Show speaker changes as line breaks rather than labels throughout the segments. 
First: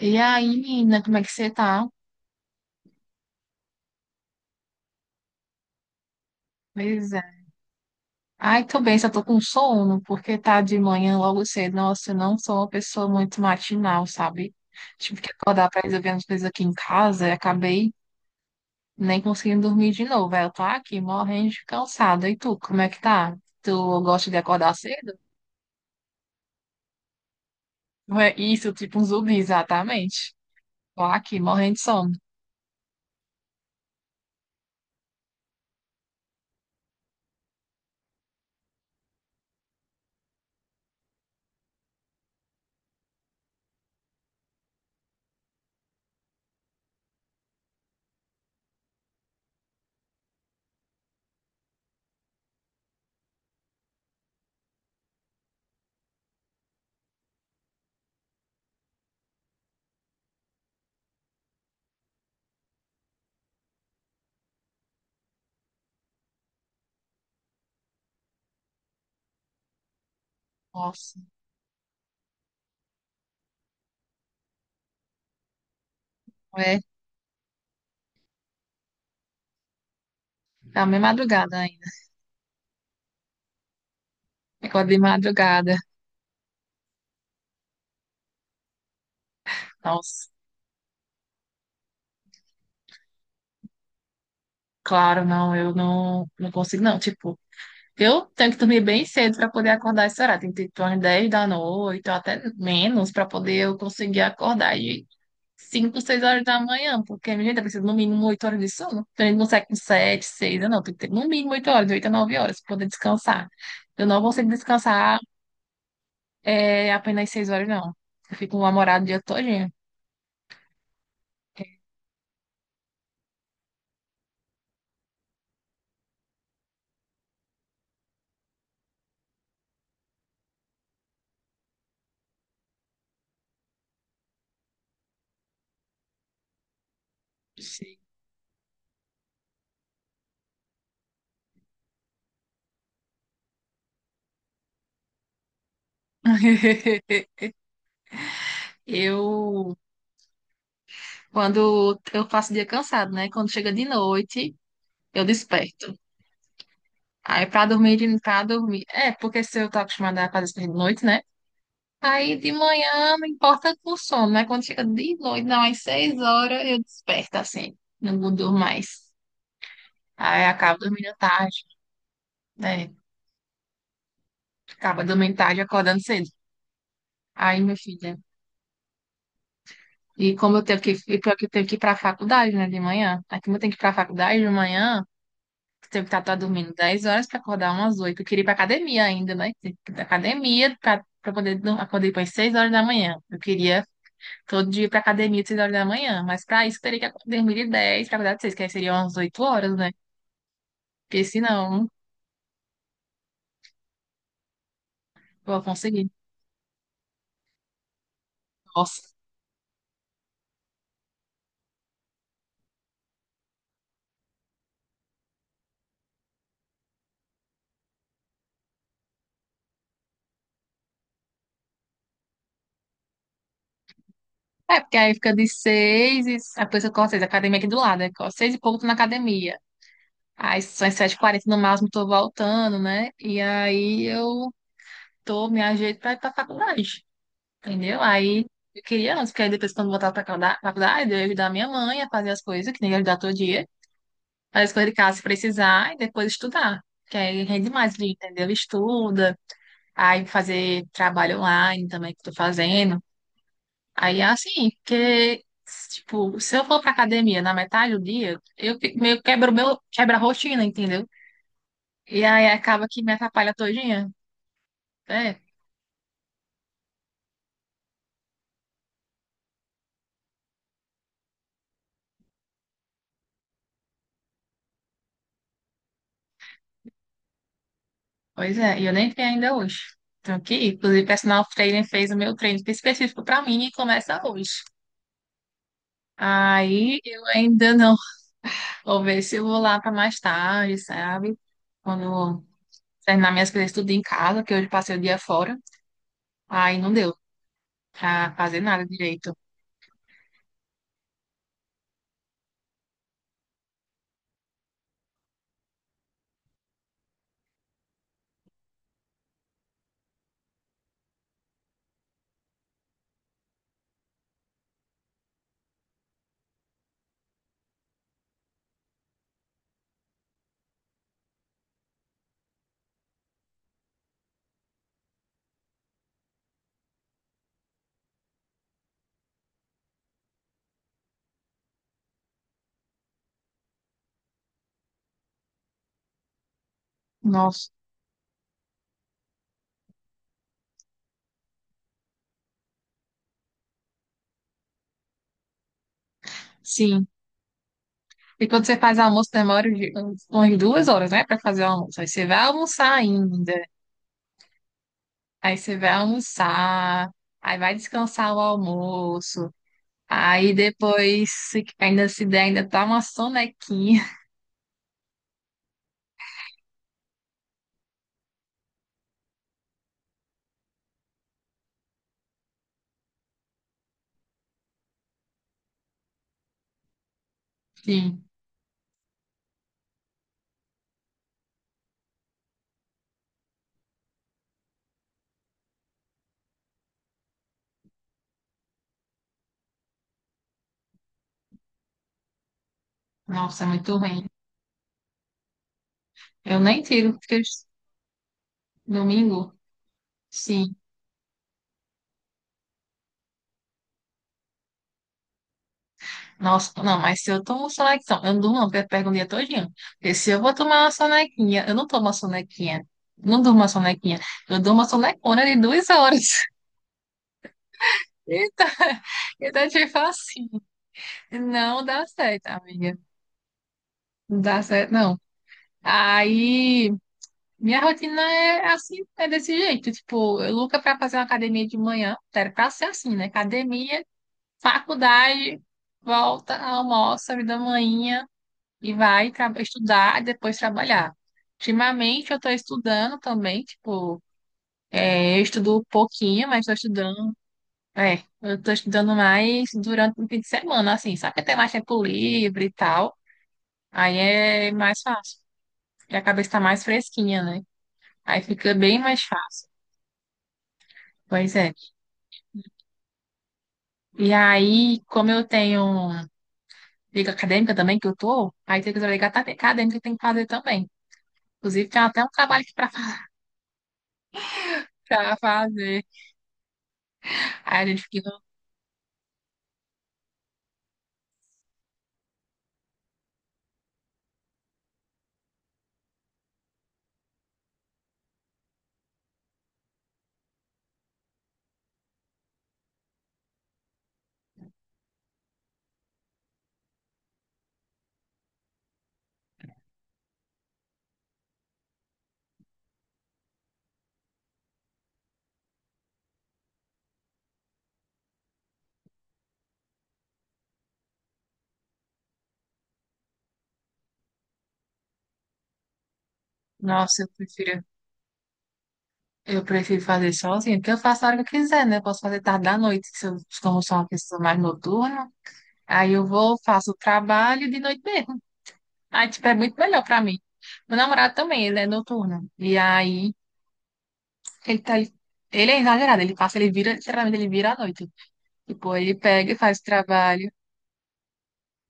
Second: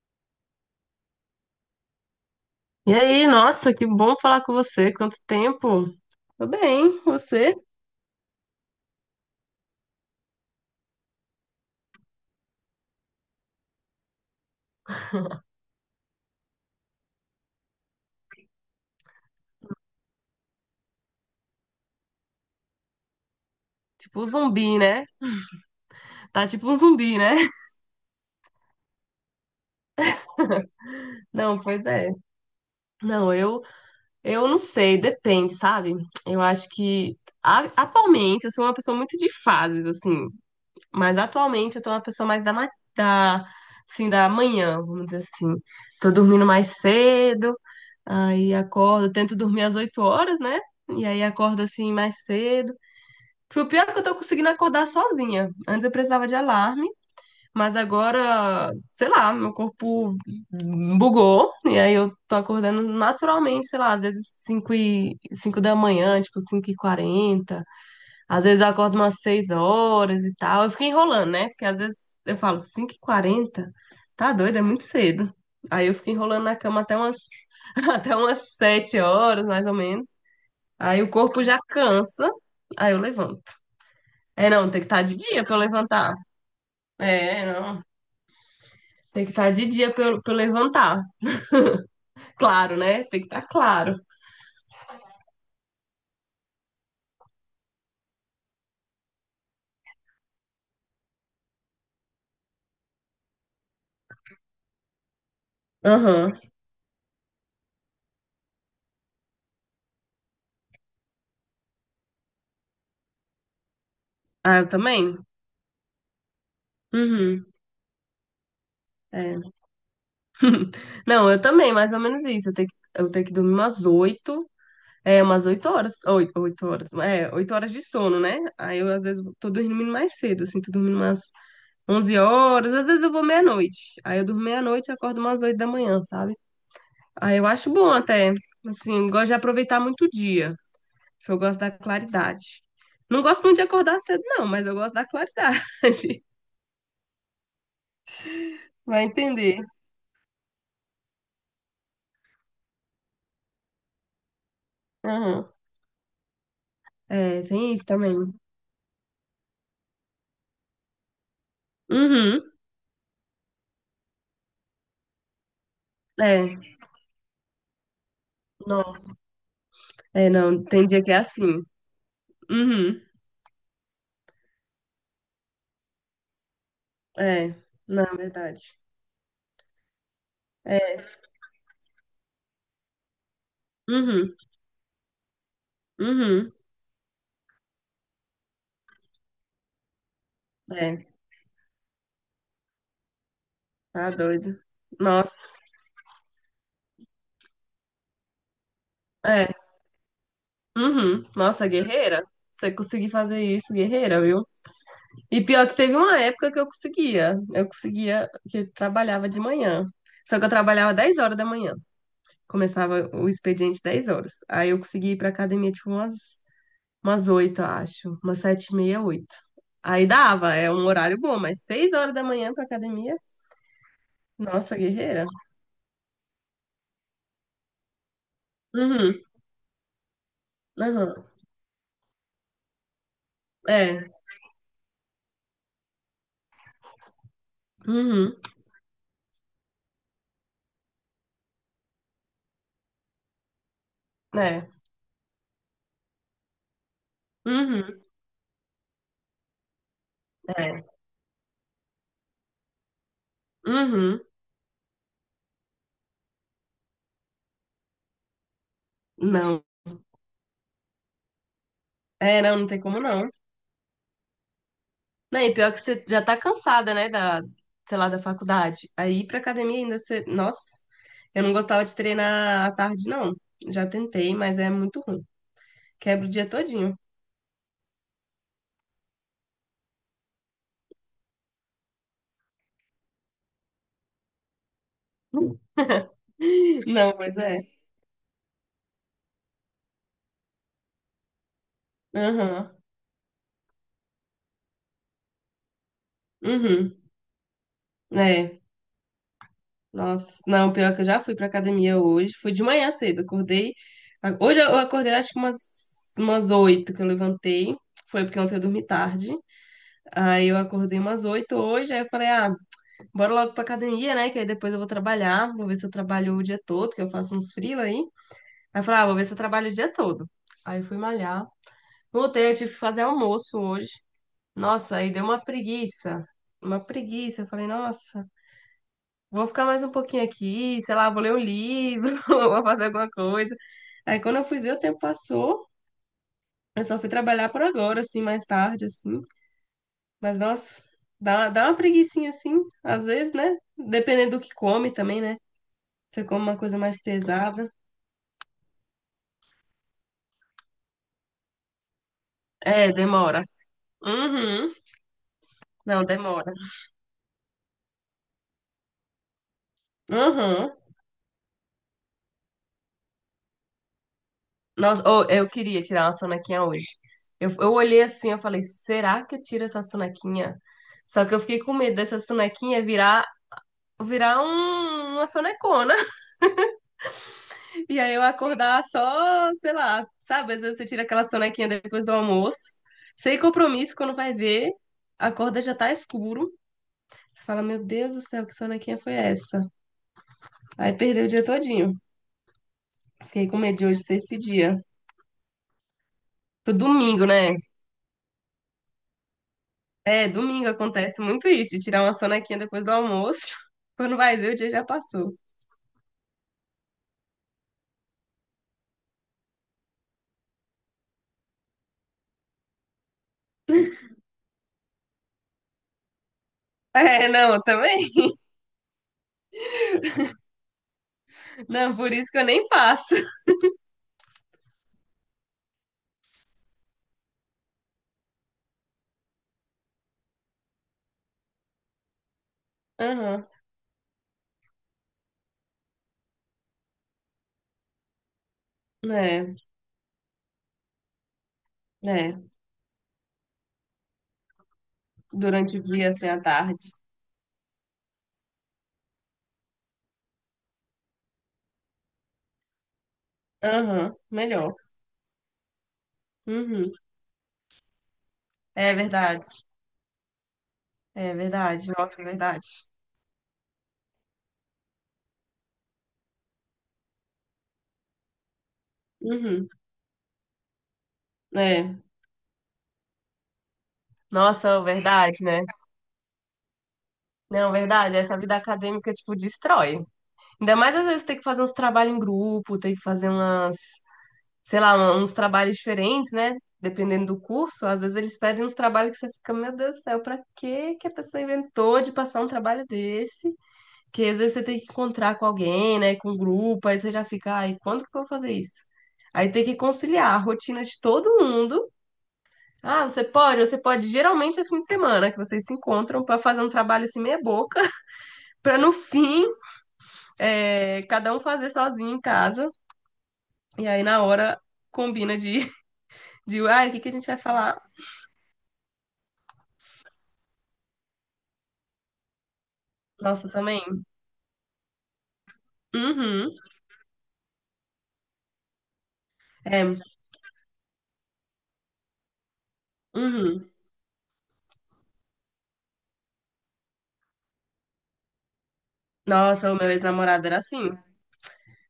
E aí, menina, como é que você tá?
E aí, nossa, que bom falar com você. Quanto tempo? Tô bem,
Pois é.
você?
Ai, tô bem, só tô com sono, porque tá de manhã logo cedo. Nossa, eu não sou uma pessoa muito matinal, sabe? Tive que acordar pra resolver umas coisas aqui em casa e acabei nem conseguindo dormir de novo. Aí eu tô aqui morrendo de cansada. E tu, como é que tá? Tu
Tipo um
gosta de acordar
zumbi, né?
cedo?
Tá tipo um zumbi, né?
Não é isso, tipo um zumbi, exatamente. Tô aqui
Não,
morrendo de
pois é.
sono.
Não, eu não sei, depende, sabe? Eu acho que atualmente eu sou uma pessoa muito de fases, assim. Mas atualmente eu tô uma pessoa mais da assim, da manhã, vamos dizer assim. Tô dormindo mais cedo, aí acordo, tento dormir às 8 horas, né? E aí acordo assim mais cedo. O pior é que eu tô conseguindo acordar sozinha. Antes eu precisava de alarme, mas agora, sei lá, meu corpo bugou. E aí eu tô acordando naturalmente, sei lá, às vezes 5 da manhã, tipo 5h40. Às vezes eu acordo umas 6 horas e tal. Eu fico
Nossa,
enrolando, né? Porque às vezes eu falo 5h40, tá doido, é muito cedo. Aí eu fico enrolando na
é,
cama até umas 7 horas, mais ou menos.
tá
Aí
meio
o corpo já
madrugada ainda.
cansa, aí eu levanto. É, não, tem que
Acordo de
estar de dia pra eu
madrugada.
levantar. É, não. Tem que estar de dia pra eu,
Nossa.
pra eu levantar. Claro, né? Tem que estar claro.
Claro, não, eu não, não consigo, não. Tipo, eu tenho que dormir bem cedo para poder acordar esse horário. Tem que ter tipo, umas 10 da noite, ou até menos, para poder eu conseguir acordar de 5, 6
Aham.
horas da manhã, porque minha gente precisa no mínimo 8 horas de sono. Então a gente não consegue com 7, 6, não. Tem que ter no mínimo 8 horas, de 8 a 9 horas, para poder descansar. Eu não consigo
Ah, eu também?
descansar é, apenas
Uhum.
6 horas, não. Eu fico namorado o dia
É.
todinho.
Não, eu também, mais ou menos isso. Eu tenho que dormir umas oito. É, umas 8 horas. Oito horas. É, 8 horas de sono, né? Aí eu, às vezes, tô dormindo mais cedo, assim, tô dormindo umas 11 horas. Às vezes eu vou meia-noite. Aí eu durmo meia-noite e acordo umas 8 da manhã, sabe? Aí eu acho bom
Sim.
até. Assim, gosto de aproveitar muito o dia. Eu gosto da claridade. Não gosto muito de acordar cedo, não, mas eu gosto da claridade. Vai entender.
Eu Quando eu passo o dia cansado, né? Quando chega de noite, eu
Aham.
desperto.
É,
Aí pra
tem isso
dormir,
também.
de- pra dormir. É, porque se eu tô acostumada a fazer isso de noite, né? Aí de
Uhum.
manhã não importa com o sono, né? Quando chega de noite, não, às seis
É,
horas eu desperto assim. Não durmo mais.
não. É,
Aí
não.
acabo
Tem dia que
dormindo
é assim.
tarde, né?
Uhum.
Acaba dormindo tarde, e acordando cedo.
É,
Aí, minha
na
filha.
verdade.
E como eu tenho que,
É,
e pior que eu tenho que ir pra faculdade, né, de manhã. Aí como eu tenho que ir pra
uhum.
faculdade de manhã. Teve que estar tá
Uhum.
dormindo 10 horas para acordar umas oito. Eu queria ir para academia ainda, né? Tem que ir para academia para
É,
poder, acordar para 6 horas da manhã. Eu queria
tá doido.
todo dia ir para
Nossa.
academia às 6 horas da manhã, mas para isso eu teria que dormir de 10 para acordar de 6, que aí seriam umas oito
É,
horas, né? Porque
uhum. Nossa,
senão, não
guerreira. Você conseguir fazer isso, guerreira, viu? E
vou
pior que teve
conseguir.
uma época que eu conseguia. Eu conseguia, que eu
Nossa.
trabalhava de manhã. Só que eu trabalhava 10 horas da manhã. Começava o expediente 10 horas. Aí eu consegui ir pra academia tipo umas 8 eu acho. Umas 7h30, oito. Aí dava, é um horário bom, mas 6 horas da manhã pra academia. Nossa,
É, porque aí
guerreira.
fica de 6 e a pessoa corre 6, a academia aqui do lado, né? Corre 6 e pouco tô na
Uhum,
academia. Aí são as sete h
uhum.
40 no máximo, tô voltando, né? E aí
É,
me ajeito para ir para faculdade. Entendeu?
uhum,
Aí eu queria antes, porque aí depois, quando voltar pra faculdade, eu ia ajudar minha mãe a fazer as coisas, que nem ia ajudar todo dia, fazer
é,
as coisas de casa se precisar e depois estudar. Que aí rende mais,
uhum,
entendeu? Estuda, aí fazer
é,
trabalho online também que eu tô fazendo. Aí
uhum.
é assim, porque, tipo, se eu for pra academia na metade do dia, eu fi- meio que quebro o
Não.
meu, quebra a rotina, entendeu? E
É,
aí
não, não tem
acaba
como
que me
não.
atrapalha todinha, né?
Não, e pior que você já tá cansada, né, da, sei lá, da faculdade. Aí ir pra academia ainda você. Nossa, eu não gostava de treinar à tarde, não. Já tentei, mas é muito ruim. Quebra o dia todinho.
Pois é, e eu nem entrei ainda hoje. Então, que, inclusive, o personal trainer fez o meu treino específico para mim e começa hoje. Aí
Não,
eu
mas é.
ainda não. Vou ver se eu vou lá para mais tarde, sabe? Quando eu
Aham.
terminar minhas coisas tudo em casa, que hoje passei o dia fora. Aí não
Uhum.
deu pra
É.
fazer nada direito.
Nossa. Não, pior que eu já fui pra academia hoje. Fui de manhã cedo. Acordei. Hoje eu acordei acho que umas 8 que eu levantei. Foi porque ontem eu dormi tarde. Aí eu acordei umas 8 hoje. Aí eu falei, ah, bora logo pra academia, né? Que aí depois eu vou trabalhar. Vou ver se eu trabalho o dia todo, que eu faço uns freela aí. Aí eu falei, ah, vou ver se eu trabalho o dia todo. Aí eu fui malhar. Voltei, eu tive que fazer almoço hoje. Nossa, aí deu uma preguiça. Uma preguiça. Eu falei, nossa, vou ficar mais um pouquinho aqui, sei lá, vou ler um livro, vou fazer alguma coisa. Aí quando eu fui ver, o tempo passou. Eu só fui trabalhar por
Nossa,
agora, assim, mais tarde, assim. Mas, nossa, dá uma preguicinha, assim, às vezes, né? Dependendo do que come também, né? Você come uma coisa mais
sim.
pesada.
E quando você faz almoço, demora umas 2 horas, né, para fazer o almoço. Aí você vai
É,
almoçar
demora.
ainda.
Uhum.
Aí você vai
Não, demora.
almoçar. Aí vai descansar o almoço. Aí
Uhum.
depois, ainda se der, ainda tá uma sonequinha.
Nossa, ô, eu queria tirar uma sonequinha hoje. Eu olhei assim, eu falei, será que eu tiro essa sonequinha? Só que eu fiquei com medo dessa sonequinha virar uma sonecona. E aí eu
Sim.
acordar só, sei lá, sabe? Às vezes você tira aquela sonequinha depois do almoço, sem compromisso, quando vai ver, acorda já tá escuro. Você fala, meu Deus do céu, que sonequinha foi essa? Aí perdeu o dia todinho. Fiquei com
Nossa, é
medo de
muito
hoje ser
ruim.
esse dia.
Eu
Pro
nem tiro,
domingo,
porque
né?
domingo,
É, domingo
sim.
acontece muito isso, de tirar uma sonequinha depois do almoço. Quando vai ver, o dia já passou.
Nossa, não, mas se eu tomo sonequinha, eu não durmo, não, porque eu pego o dia todinho. Porque se eu vou tomar uma sonequinha, eu não tomo uma sonequinha. Não durmo uma sonequinha. Eu durmo uma sonecona de 2 horas.
É, não, eu também.
Eita, então, tipo assim, não
Não,
dá
por isso que eu
certo,
nem
amiga.
faço.
Não dá certo, não. Aí. Minha rotina é assim, é desse jeito. Tipo, eu Luca pra fazer uma academia de manhã, era pra ser assim, né?
Aham.
Academia, faculdade, volta, almoça, vida manhinha e vai
É,
estudar e depois trabalhar. Ultimamente eu tô
é.
estudando também, tipo, é, eu estudo
Durante o
um
dia, assim, à
pouquinho, mas tô
tarde.
estudando. É, eu tô estudando mais durante o fim de semana, assim, sabe que tem mais tempo livre e tal. Aí
Aham,
é
melhor.
mais fácil, porque a cabeça tá mais
Uhum.
fresquinha, né? Aí fica
É
bem mais
verdade.
fácil.
É
Pois é.
verdade. Nossa, é verdade.
E aí, como eu tenho liga acadêmica também, que eu tô, aí tem que ligar tá,
Uhum.
acadêmica que tem que fazer também. Inclusive,
É.
tem até um trabalho aqui
Nossa,
pra
verdade, né?
fazer.
Não,
Aí a gente
verdade.
fica,
Essa vida acadêmica, tipo, destrói. Ainda mais às vezes tem que fazer uns trabalhos em grupo, tem que fazer umas. Sei lá, uns trabalhos diferentes, né? Dependendo do curso, às vezes eles pedem uns trabalhos que você fica, meu Deus do céu, pra que que a pessoa inventou de passar um trabalho desse? Que às vezes você tem que encontrar com alguém, né? Com um grupo, aí você já fica, ai, quando que eu vou fazer isso? Aí tem que conciliar a rotina de todo mundo. Ah, geralmente é fim de semana que vocês se encontram pra fazer um trabalho assim meia boca, pra no fim, é, cada um fazer sozinho em casa. E aí na hora combina de, de, ai, o que que a
nossa,
gente
eu
vai falar?
prefiro, eu prefiro fazer sozinha, porque eu faço a hora que eu quiser, né? Eu posso fazer tarde da noite, se eu,
Nossa,
como sou
também.
uma pessoa mais noturna. Aí eu
Uhum.
vou, faço o trabalho de noite mesmo. Aí, tipo, é muito
É,
melhor pra mim. Meu namorado também, ele é noturno. E aí,
uhum.
ele é exagerado, ele passa, ele vira, literalmente, ele vira à noite. Tipo, ele pega e
Nossa, o
faz o
meu ex-namorado
trabalho.
era assim.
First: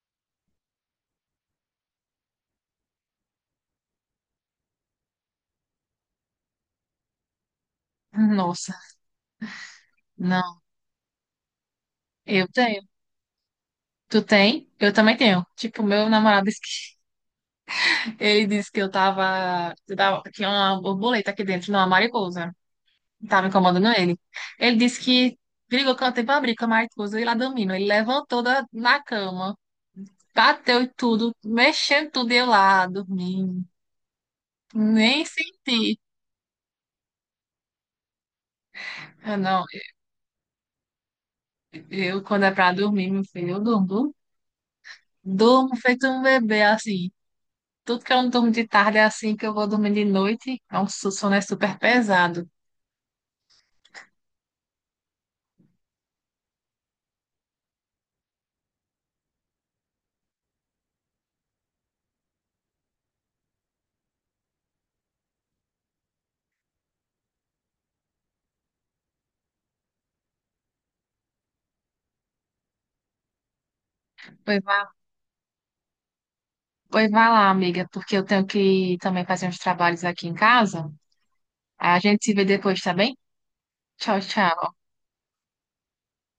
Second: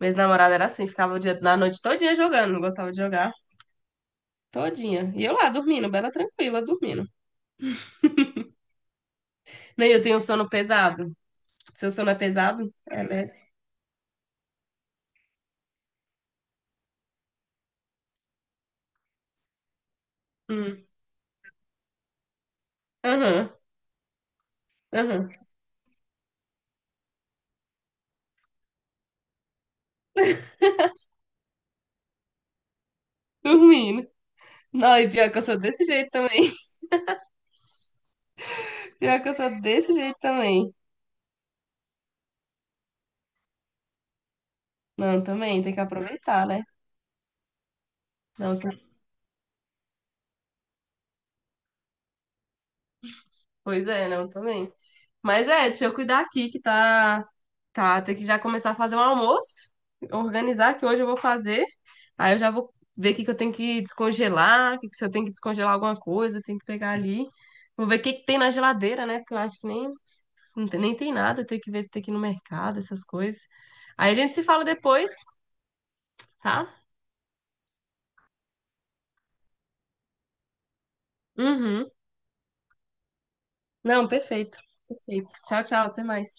Meu ex-namorado era assim, ficava o dia, na noite todinha jogando, não gostava de jogar. Todinha. E eu lá, dormindo, bela tranquila, dormindo.
Nossa,
Nem eu tenho um sono
não,
pesado. Seu sono é
eu
pesado?
tenho.
É leve.
Tu tem? Eu também tenho. Tipo, meu namorado disse que, ele disse que tinha uma
Hum.
borboleta aqui dentro, não, uma mariposa. Tava
Aham,
incomodando ele. Ele disse
aham.
que brigou com a tempo abrir com a mariposa e lá dormindo. Ele levantou na cama, bateu e tudo, mexendo tudo e eu lá, dormindo.
Dormindo. Não, e
Nem
pior que eu sou desse
senti.
jeito também. Pior que eu
Eu
sou
não,
desse jeito também.
eu quando é pra dormir, meu filho, eu durmo.
Não, também, tem
Durmo
que
feito um
aproveitar,
bebê,
né?
assim. Tudo que eu não durmo
Não,
de tarde é assim que eu vou dormir de noite. É um sono é super pesado.
pois é, não, também. Mas é, deixa eu cuidar aqui que tá. Tá, tem que já começar a fazer um almoço, organizar que hoje eu vou fazer. Aí eu já vou ver o que que eu tenho que descongelar, que se eu tenho que descongelar alguma coisa, tenho que pegar ali. Vou ver o que que tem na geladeira, né? Porque eu acho que nem, não tem, nem tem nada, tem que ver se tem que ir no mercado, essas coisas. Aí a gente se
Pois
fala
vá,
depois, tá?
pois vá lá, amiga, porque eu tenho que também fazer uns trabalhos aqui em casa.
Uhum.
A gente se vê depois, tá bem?
Não,
Tchau,
perfeito.
tchau.
Perfeito. Tchau, tchau, até mais.